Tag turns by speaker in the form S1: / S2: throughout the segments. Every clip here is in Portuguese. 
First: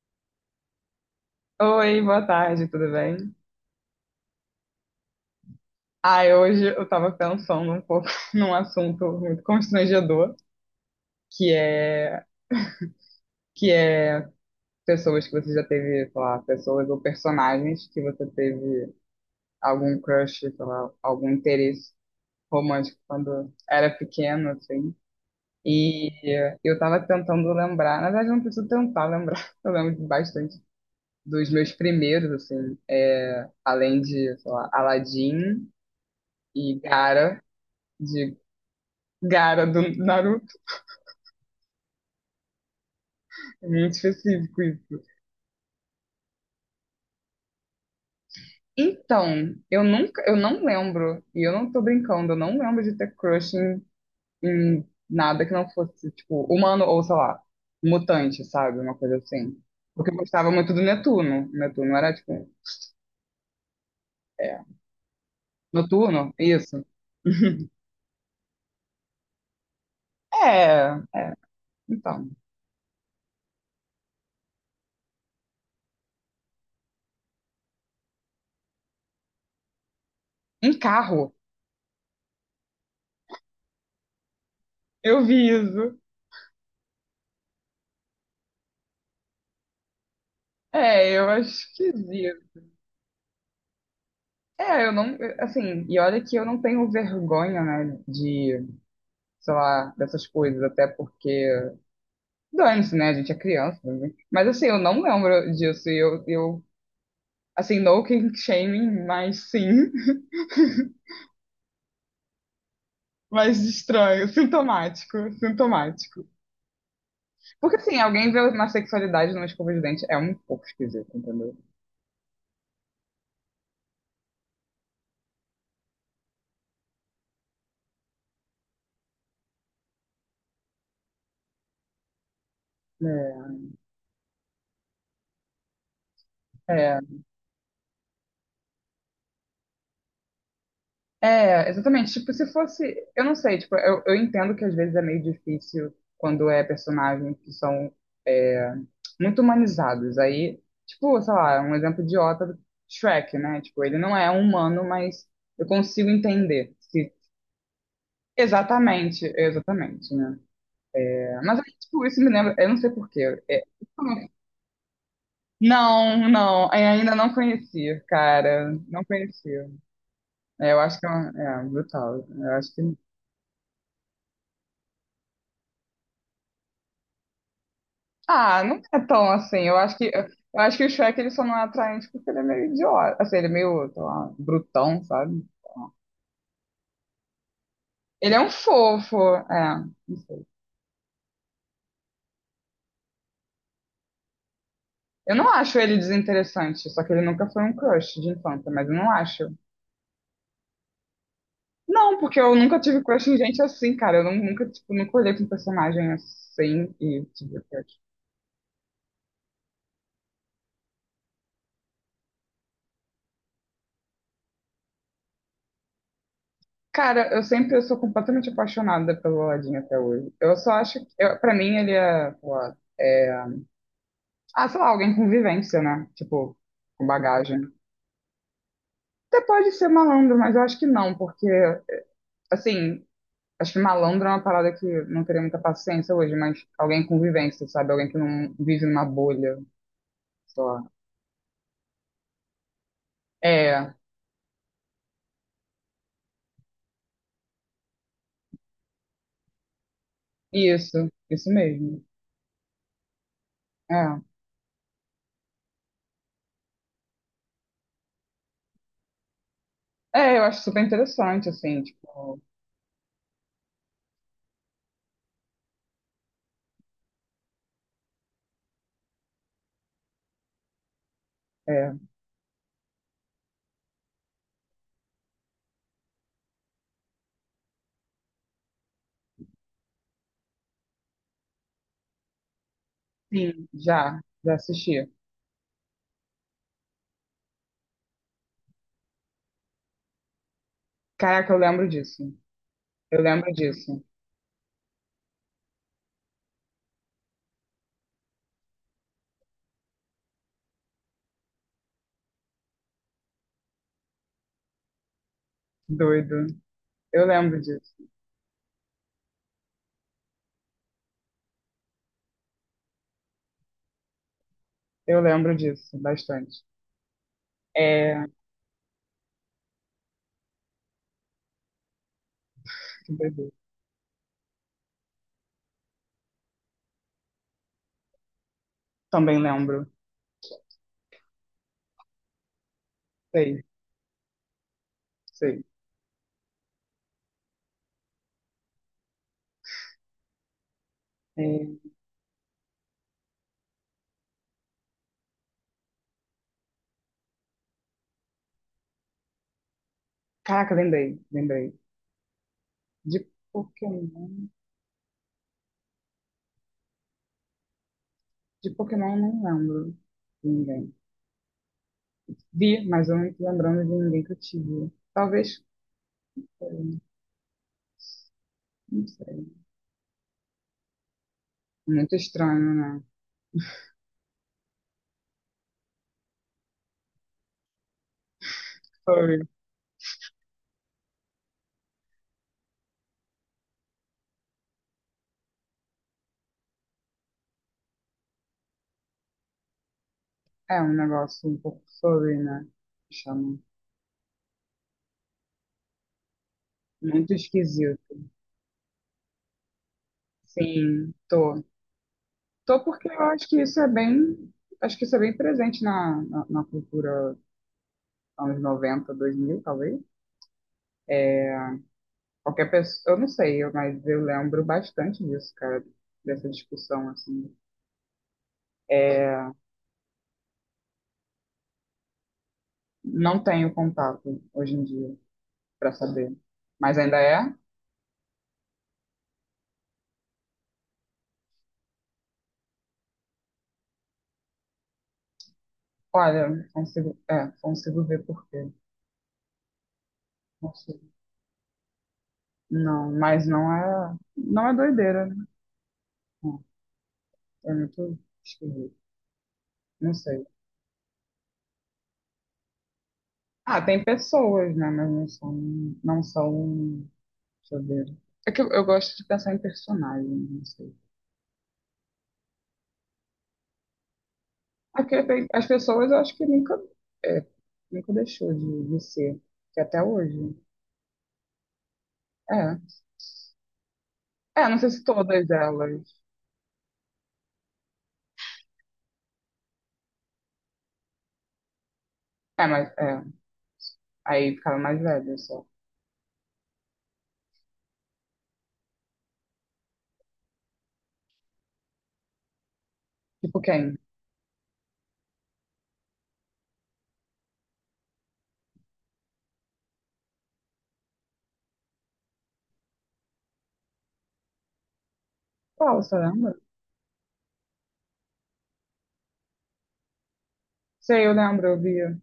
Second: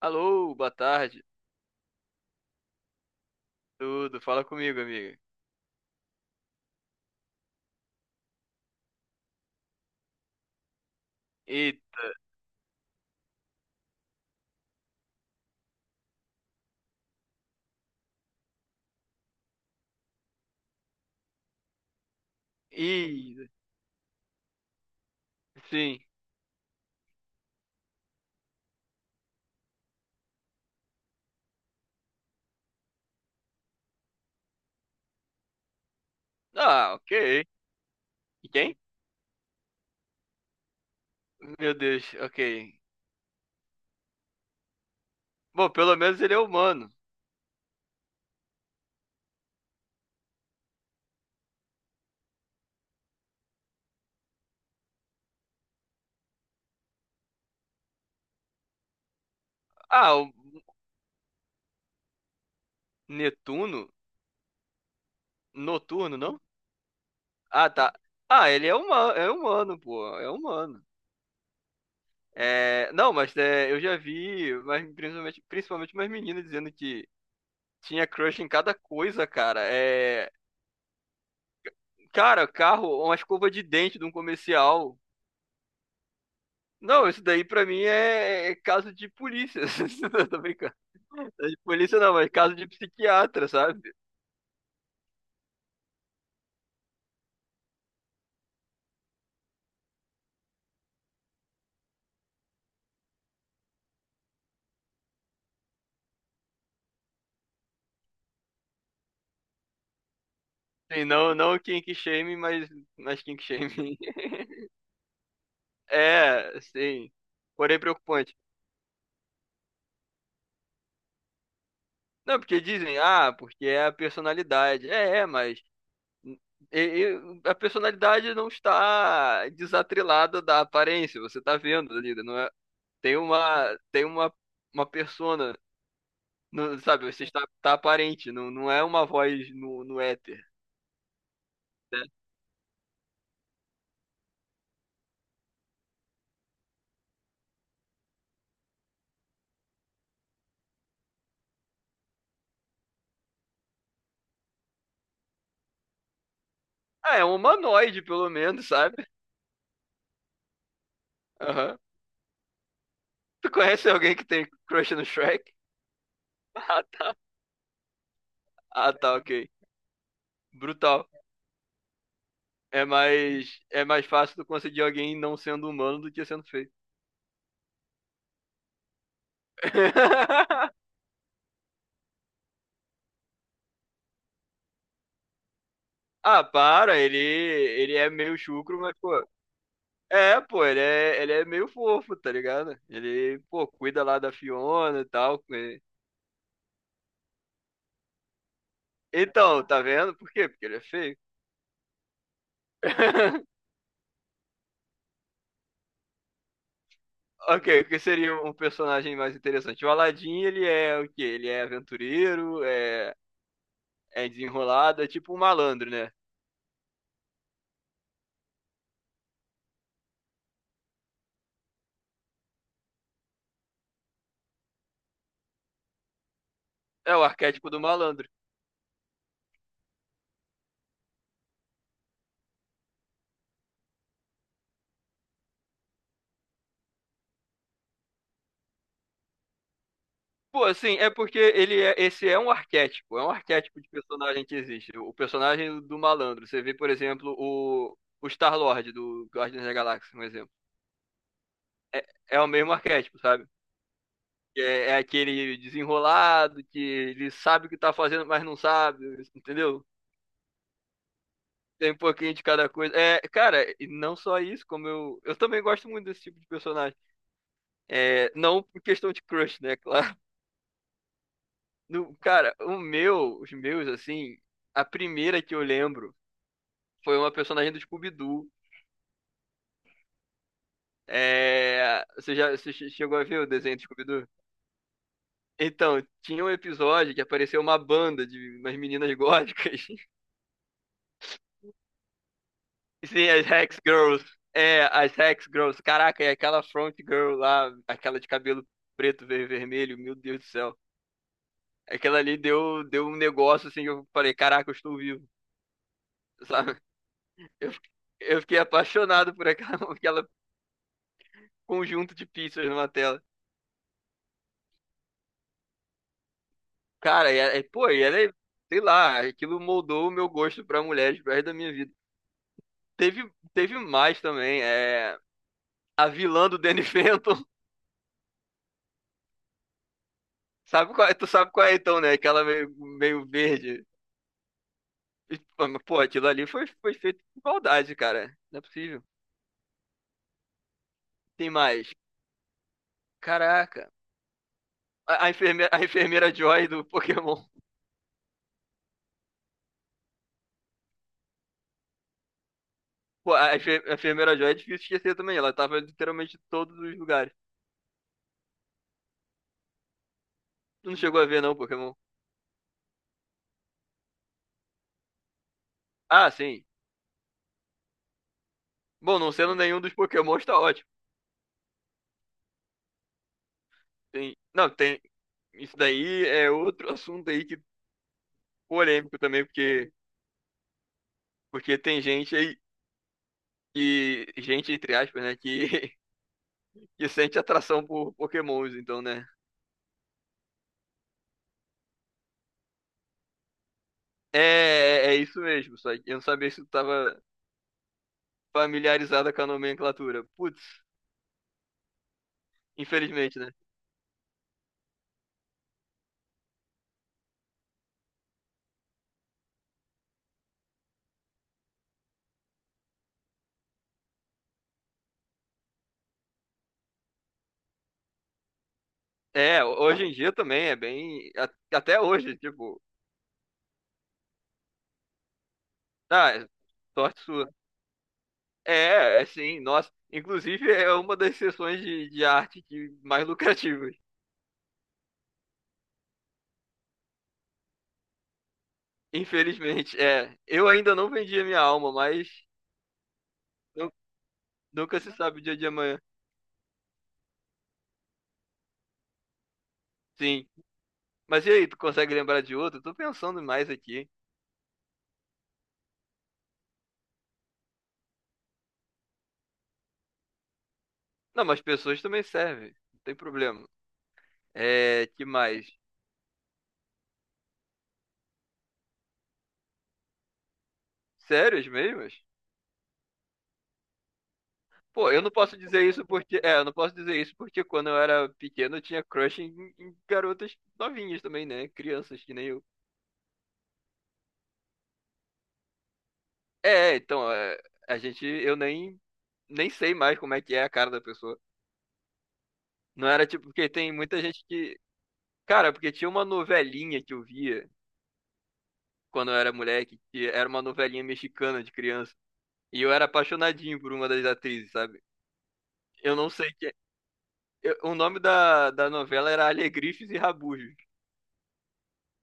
S1: Alô, boa tarde.
S2: Oi, boa tarde, tudo bem?
S1: Tudo, fala comigo, amiga.
S2: Ai, hoje eu tava pensando um pouco num assunto muito constrangedor, que
S1: Eita,
S2: é que é pessoas que você já teve, sei lá, pessoas ou personagens que você teve algum crush, sei lá, algum interesse romântico
S1: e
S2: quando era pequeno, assim.
S1: sim.
S2: E eu tava tentando lembrar, na verdade eu não preciso tentar lembrar, eu lembro bastante dos meus primeiros, assim, além de, sei lá, Aladdin e
S1: Ah, ok.
S2: De
S1: E quem?
S2: Gara do Naruto.
S1: Meu Deus, ok.
S2: É muito específico isso.
S1: Bom, pelo menos ele é humano.
S2: Então, eu nunca, eu não lembro, e eu não tô brincando, eu não lembro de ter crush em nada que não fosse, tipo, humano ou, sei lá, mutante, sabe? Uma coisa assim. Porque
S1: Ah,
S2: eu
S1: o
S2: gostava muito do Netuno. O Netuno era, tipo,
S1: Netuno?
S2: é,
S1: Noturno,
S2: Noturno,
S1: não?
S2: isso.
S1: Ah, tá. Ah, ele é humano, pô, é humano.
S2: É, é, então.
S1: Não, mas, eu já vi, mas principalmente, principalmente umas meninas dizendo que tinha crush em cada coisa, cara. É,
S2: Em carro,
S1: cara, carro, uma escova de dente de um comercial.
S2: eu vi isso.
S1: Não, isso daí pra mim é caso de polícia. Eu tô brincando.
S2: É, eu
S1: De
S2: acho que
S1: polícia não, mas
S2: vi.
S1: caso de psiquiatra, sabe?
S2: É, eu não, assim, e olha que eu não tenho vergonha, né, de sei lá, dessas coisas, até porque dane-se, né? A gente é criança, né? Mas assim, eu não lembro disso. E eu assim, no kink shaming, mas sim.
S1: Sim, não, não kink shame, mas kink
S2: Mas
S1: shame.
S2: estranho, sintomático, sintomático.
S1: É, sim.
S2: Porque
S1: Porém
S2: assim, alguém
S1: preocupante.
S2: vê uma sexualidade numa escova de dente é um pouco esquisito, entendeu?
S1: Não, porque dizem, ah, porque é a personalidade. É, é, mas a personalidade não está desatrelada da aparência. Você tá vendo ali, né? não é? Tem uma, uma persona.
S2: É,
S1: Não,
S2: é.
S1: sabe, você está tá aparente, não, não é uma voz no éter,
S2: É,
S1: né?
S2: exatamente. Tipo, se fosse. Eu não sei, tipo, eu entendo que às vezes é meio difícil quando é personagens que são é, muito humanizados. Aí, tipo, sei lá, um exemplo idiota, Shrek, né? Tipo, ele não é um humano, mas eu consigo entender. Se...
S1: Ah, é um humanoide, pelo menos, sabe?
S2: Exatamente, exatamente, né? É, mas aí,
S1: Aham.
S2: tipo, isso me lembra. Eu não sei por quê.
S1: Tu
S2: É,
S1: conhece alguém que tem crush no Shrek?
S2: não, não,
S1: Ah,
S2: ainda
S1: tá.
S2: não conheci, cara.
S1: Ah,
S2: Não
S1: tá, ok.
S2: conheci. É, eu acho que
S1: Brutal.
S2: é brutal. Eu acho que
S1: É mais fácil tu conseguir alguém não sendo humano do que sendo feio.
S2: Ah, não é tão assim. Eu acho que o Shrek ele só não é atraente porque ele é meio idiota, assim, ele é meio, sei lá, brutão, sabe?
S1: Ah, para, ele é
S2: Ele
S1: meio
S2: é um
S1: chucro, mas,
S2: fofo,
S1: pô.
S2: é, não
S1: É,
S2: sei.
S1: pô, ele é meio fofo, tá ligado? Ele, pô, cuida lá da Fiona e
S2: Eu
S1: tal.
S2: não acho
S1: Ele-
S2: ele desinteressante, só que ele nunca foi um crush de infância, mas eu não acho.
S1: Então, tá vendo? Por quê? Porque ele é feio.
S2: Não, porque eu nunca tive crush em gente assim, cara. Eu não- Nunca, tipo, nunca olhei pra um personagem assim e tive
S1: Ok, o
S2: crush.
S1: que seria um personagem mais interessante? O Aladdin, ele é o quê? Ele é aventureiro, é, é desenrolado, é tipo um malandro, né?
S2: Cara, eu sou completamente apaixonada pelo Aladdin até hoje. Eu só acho que, eu, pra mim, ele é, sei lá, Ah, sei lá, alguém com vivência, né? Tipo, com
S1: É o
S2: bagagem.
S1: arquétipo do malandro.
S2: Até pode ser malandro, mas eu acho que não, porque, assim, acho que malandro é uma parada que não teria muita paciência hoje, mas alguém com vivência, sabe? Alguém que não vive numa bolha, sei
S1: Pô,
S2: lá.
S1: assim, é porque ele é, esse é um arquétipo de
S2: É,
S1: personagem que existe. O personagem do malandro. Você vê, por exemplo, o Star-Lord do Guardiões da Galáxia, um exemplo.
S2: isso mesmo.
S1: É, é o mesmo arquétipo, sabe?
S2: É.
S1: É, é aquele desenrolado que ele sabe o que tá fazendo, mas não sabe, entendeu?
S2: É, eu acho super interessante, assim,
S1: Tem um pouquinho
S2: tipo,
S1: de cada coisa. É, cara, e não só isso, como eu. Eu também gosto muito desse tipo de personagem. É, não por questão de crush, né? Claro.
S2: é.
S1: No, cara, o meu, os meus, assim, a primeira que eu lembro foi uma personagem do Scooby-Doo. É, você já você che- chegou a ver o
S2: Sim.
S1: desenho do
S2: Já,
S1: Scooby-Doo?
S2: já assisti.
S1: Então, tinha um episódio que apareceu uma banda de umas meninas góticas.
S2: Caraca, eu lembro disso. Eu
S1: Sim, as
S2: lembro
S1: Hex
S2: disso.
S1: Girls. É, as Hex Girls. Caraca, e aquela front girl lá, aquela de cabelo preto, vermelho, meu Deus do céu. Aquela ali deu, deu um negócio assim que eu falei, caraca, eu estou vivo,
S2: Doido.
S1: sabe?
S2: Eu lembro
S1: Eu,
S2: disso.
S1: eu fiquei apaixonado por aquela, aquela conjunto de pizzas numa tela.
S2: Eu lembro disso bastante.
S1: Cara, e, é, pô, e ela,
S2: É,
S1: é- sei lá, aquilo moldou o meu gosto pra mulheres pro resto da minha vida.
S2: que
S1: Teve,
S2: doido.
S1: teve mais também, é, a vilã do Danny Phantom,
S2: Também lembro.
S1: sabe qual, tu sabe qual é então, né? Aquela meio, meio
S2: Sei,
S1: verde. E,
S2: sei.
S1: pô, mas, pô, aquilo ali foi, foi feito de maldade, cara. Não é possível.
S2: É,
S1: Tem mais. Caraca. A enfermeira Joy do Pokémon.
S2: caraca, lembrei, lembrei. De
S1: Pô, a enfermeira
S2: Pokémon.
S1: Joy é difícil esquecer também. Ela tava literalmente em todos os lugares.
S2: De Pokémon eu não lembro de
S1: Tu
S2: ninguém.
S1: não chegou a ver, não, Pokémon?
S2: Vi, mas eu não tô lembrando de ninguém que eu tive. Talvez
S1: Ah, sim.
S2: foi, não
S1: Bom, não sendo
S2: sei.
S1: nenhum dos Pokémons, tá ótimo.
S2: Muito estranho, né?
S1: Tem... Não, tem. Isso daí é outro assunto aí que polêmico
S2: Furry.
S1: também, porque, porque tem gente aí que. Gente, entre aspas, né? Que, que sente atração por Pokémons, então, né?
S2: É um negócio um pouco furry, né? Chama.
S1: É, é isso mesmo. Só que eu não sabia se tu tava
S2: Muito esquisito.
S1: familiarizada com a nomenclatura. Putz,
S2: Sim, tô. Tô porque eu
S1: infelizmente,
S2: acho
S1: né?
S2: que isso é bem. Acho que isso é bem presente na cultura anos 90 2000 talvez. É, qualquer pessoa, eu não sei, mas eu lembro bastante disso, cara, dessa discussão, assim. É,
S1: É, hoje em dia também é bem. Até hoje, tipo.
S2: não tenho contato hoje em dia para
S1: Ah,
S2: saber.
S1: é
S2: Mas ainda
S1: sorte sua.
S2: é?
S1: É, é sim, nossa. Inclusive, é uma das seções de arte que mais lucrativas.
S2: Olha, não consigo, consigo ver por quê.
S1: Infelizmente, é. Eu ainda não
S2: Consigo.
S1: vendi a minha alma, mas
S2: Não, mas não
S1: nu-
S2: é, não é
S1: nunca se
S2: doideira, né?
S1: sabe o dia de amanhã.
S2: Não, é muito esquisito. Não sei.
S1: Sim. Mas e aí, tu consegue lembrar de outro? Tô pensando mais
S2: Ah, tem
S1: aqui.
S2: pessoas, né? Mas não são, deixa eu ver. É que eu gosto de pensar em personagens, não sei.
S1: Não, mas pessoas também servem. Não tem problema. É,
S2: Aqui,
S1: que
S2: as
S1: mais?
S2: pessoas eu acho que é, nunca deixou de ser, que até hoje.
S1: Sérias mesmo?
S2: É. É, não sei se
S1: Pô, eu não
S2: todas
S1: posso dizer
S2: elas.
S1: isso porque. É, eu não posso dizer isso porque quando eu era pequeno eu tinha crush em, em garotas novinhas também, né? Crianças que nem eu.
S2: É, mas é. Aí ficava mais velha só.
S1: É, é, então, é, a gente. Eu nem. Nem sei mais como é que é a cara da pessoa. Não era tipo.
S2: Tipo
S1: Porque tem
S2: quem?
S1: muita gente que. Cara, porque tinha uma novelinha que eu via quando eu era moleque, que era uma novelinha mexicana de criança. E eu era apaixonadinho por uma das atrizes, sabe?
S2: Qual,
S1: Eu
S2: você
S1: não sei
S2: lembra?
S1: que. O nome da novela era Alegrifes e Rabujos.
S2: Sei, eu lembro, eu via.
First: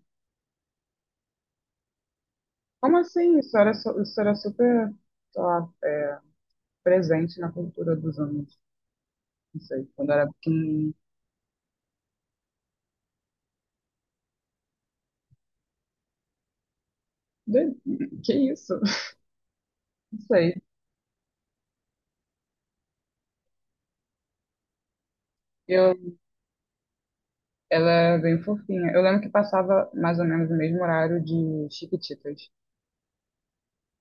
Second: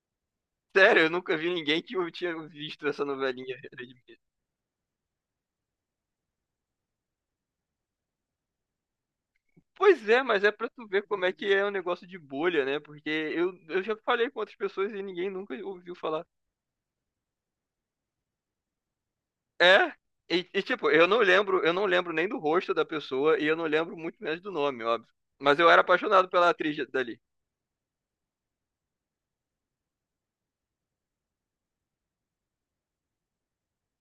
S1: Sério, eu nunca vi ninguém que eu tinha visto
S2: Como
S1: essa
S2: assim?
S1: novelinha.
S2: Isso era, isso era super, sei lá, presente na cultura dos anos. Não sei,
S1: Pois
S2: quando
S1: é,
S2: era
S1: mas é pra tu
S2: pequenininho.
S1: ver como é que é um negócio de bolha, né? Porque eu já falei com outras pessoas e ninguém nunca ouviu falar.
S2: De- Que isso?
S1: É,
S2: Não sei.
S1: e, tipo, eu não lembro nem do rosto da pessoa e eu não lembro muito menos do nome, óbvio. Mas eu era
S2: Eu,
S1: apaixonado pela atriz dali.
S2: Ela é bem fofinha. Eu lembro que passava mais ou menos o mesmo horário de Chiquititas.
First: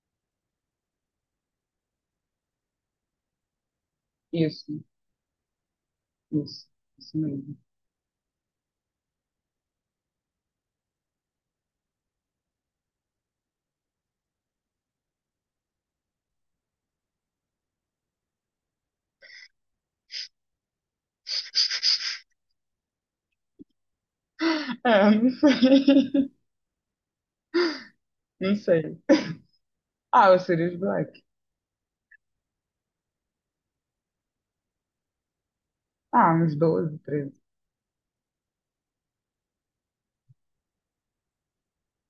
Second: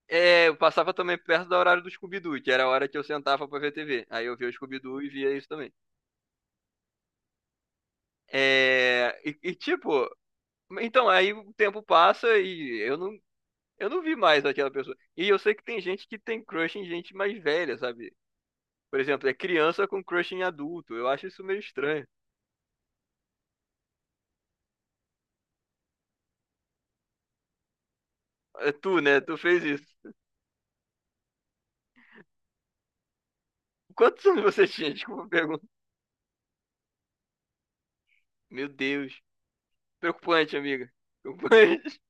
S1: É, eu passava também perto do horário do Scooby-Doo, que era a hora que eu sentava pra ver TV. Aí eu via o
S2: Isso.
S1: Scooby-Doo e via isso também.
S2: Isso, isso mesmo.
S1: É, e, tipo, então aí o tempo passa e eu não, eu não vi mais aquela pessoa. E eu sei que tem gente que tem crush em gente mais velha, sabe? Por exemplo, é criança com crush em adulto. Eu acho isso meio estranho.
S2: É, eu não sei. Não
S1: É
S2: sei.
S1: tu, né? Tu fez isso.
S2: Ah, o Sirius Black.
S1: Quantos anos você tinha? Desculpa a pergunta.
S2: Ah, uns 12 13.
S1: Meu Deus. Preocupante, amiga. Preocupante.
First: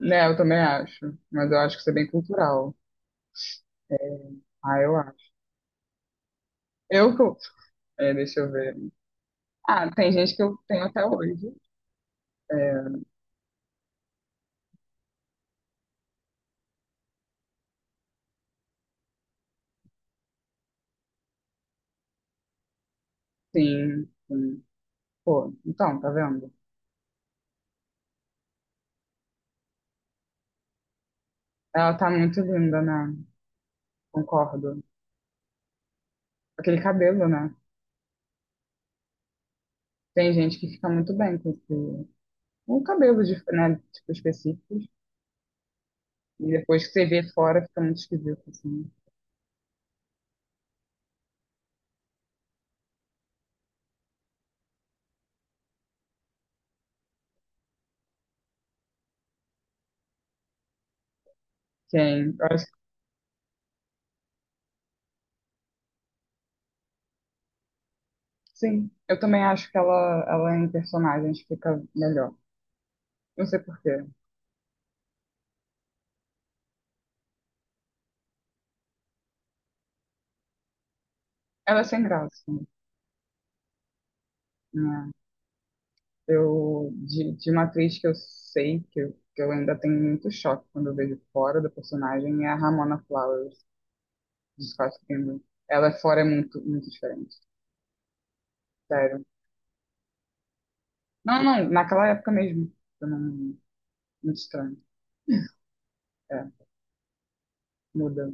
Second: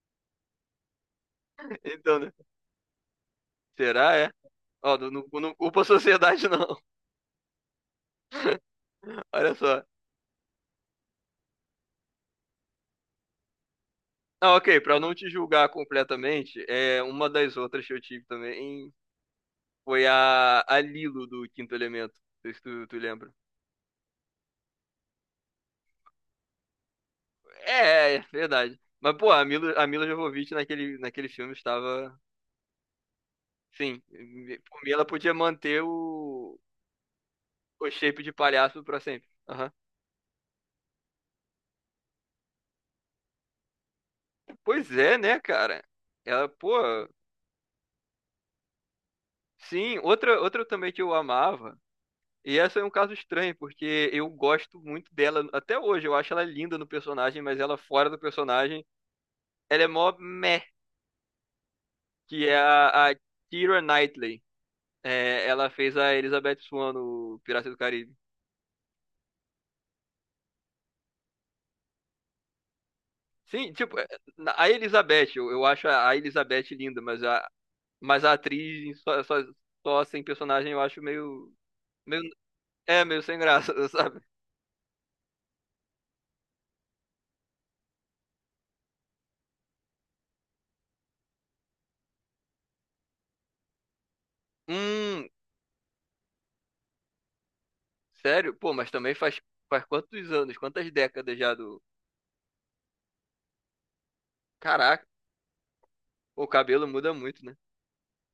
S2: Né, eu também acho. Mas eu acho que isso é bem
S1: Então, né?
S2: cultural. É,
S1: Será, é?
S2: ah, eu
S1: Ó, não, não,
S2: acho.
S1: não culpa a sociedade, não.
S2: Eu, que Deixa eu ver.
S1: Olha só.
S2: Ah, tem gente que eu tenho até hoje. É,
S1: Ah, ok. Pra não te julgar completamente, é uma das outras que eu tive também foi a Lilo do Quinto Elemento. Não sei se tu, tu lembra.
S2: sim, sim. Pô, então, tá vendo?
S1: É, é verdade. Mas, pô, a Mila Jovovich naquele, naquele filme
S2: Ela tá
S1: estava.
S2: muito linda, né?
S1: Sim,
S2: Concordo.
S1: por mim ela podia manter
S2: Aquele cabelo, né?
S1: o shape de palhaço pra sempre. Aham.
S2: Tem gente que fica muito bem com esse. Um cabelo, né? Tipo, específicos.
S1: Pois é, né, cara?
S2: E
S1: Ela, pô.
S2: depois que você vê fora, fica muito esquisito, assim.
S1: Sim, outra, outra também que eu amava. E essa é um caso estranho, porque eu gosto muito dela até hoje. Eu acho ela linda no personagem, mas ela fora do personagem, ela é mó meh,
S2: Sim, eu
S1: que é
S2: acho,
S1: a Keira Knightley. É, ela fez a Elizabeth Swan no Pirata do Caribe.
S2: sim, eu também acho que ela em personagens fica melhor. Não sei
S1: Sim,
S2: por
S1: tipo,
S2: quê.
S1: é, a Elizabeth, eu acho a Elizabeth linda, mas a atriz só, só, só sem personagem eu acho meio,
S2: Ela é sem
S1: meio.
S2: graça,
S1: É, meio sem graça, sabe?
S2: né? De uma atriz que eu, sei que eu ainda tenho muito choque quando eu vejo fora da personagem é a Ramona Flowers, de Scott
S1: Hum,
S2: Pilgrim. Ela fora é muito, muito diferente,
S1: sério? Pô, mas também
S2: sério.
S1: faz, faz quantos anos, quantas décadas
S2: Não,
S1: já
S2: não,
S1: do.
S2: naquela época mesmo. Eu não, muito estranho.
S1: Caraca, o
S2: É,
S1: cabelo muda muito, né?
S2: muda.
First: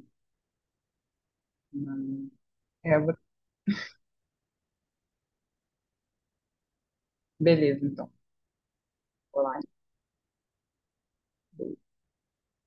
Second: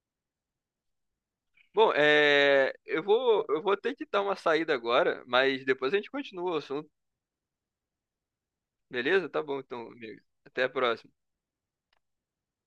S1: Bom,
S2: Não-
S1: é,
S2: É,
S1: eu vou, eu vou ter que dar uma saída agora, mas depois a gente continua o assunto,
S2: beleza, então.
S1: beleza? Tá
S2: Olá.
S1: bom, então, amigo. Até a próxima.
S2: Então.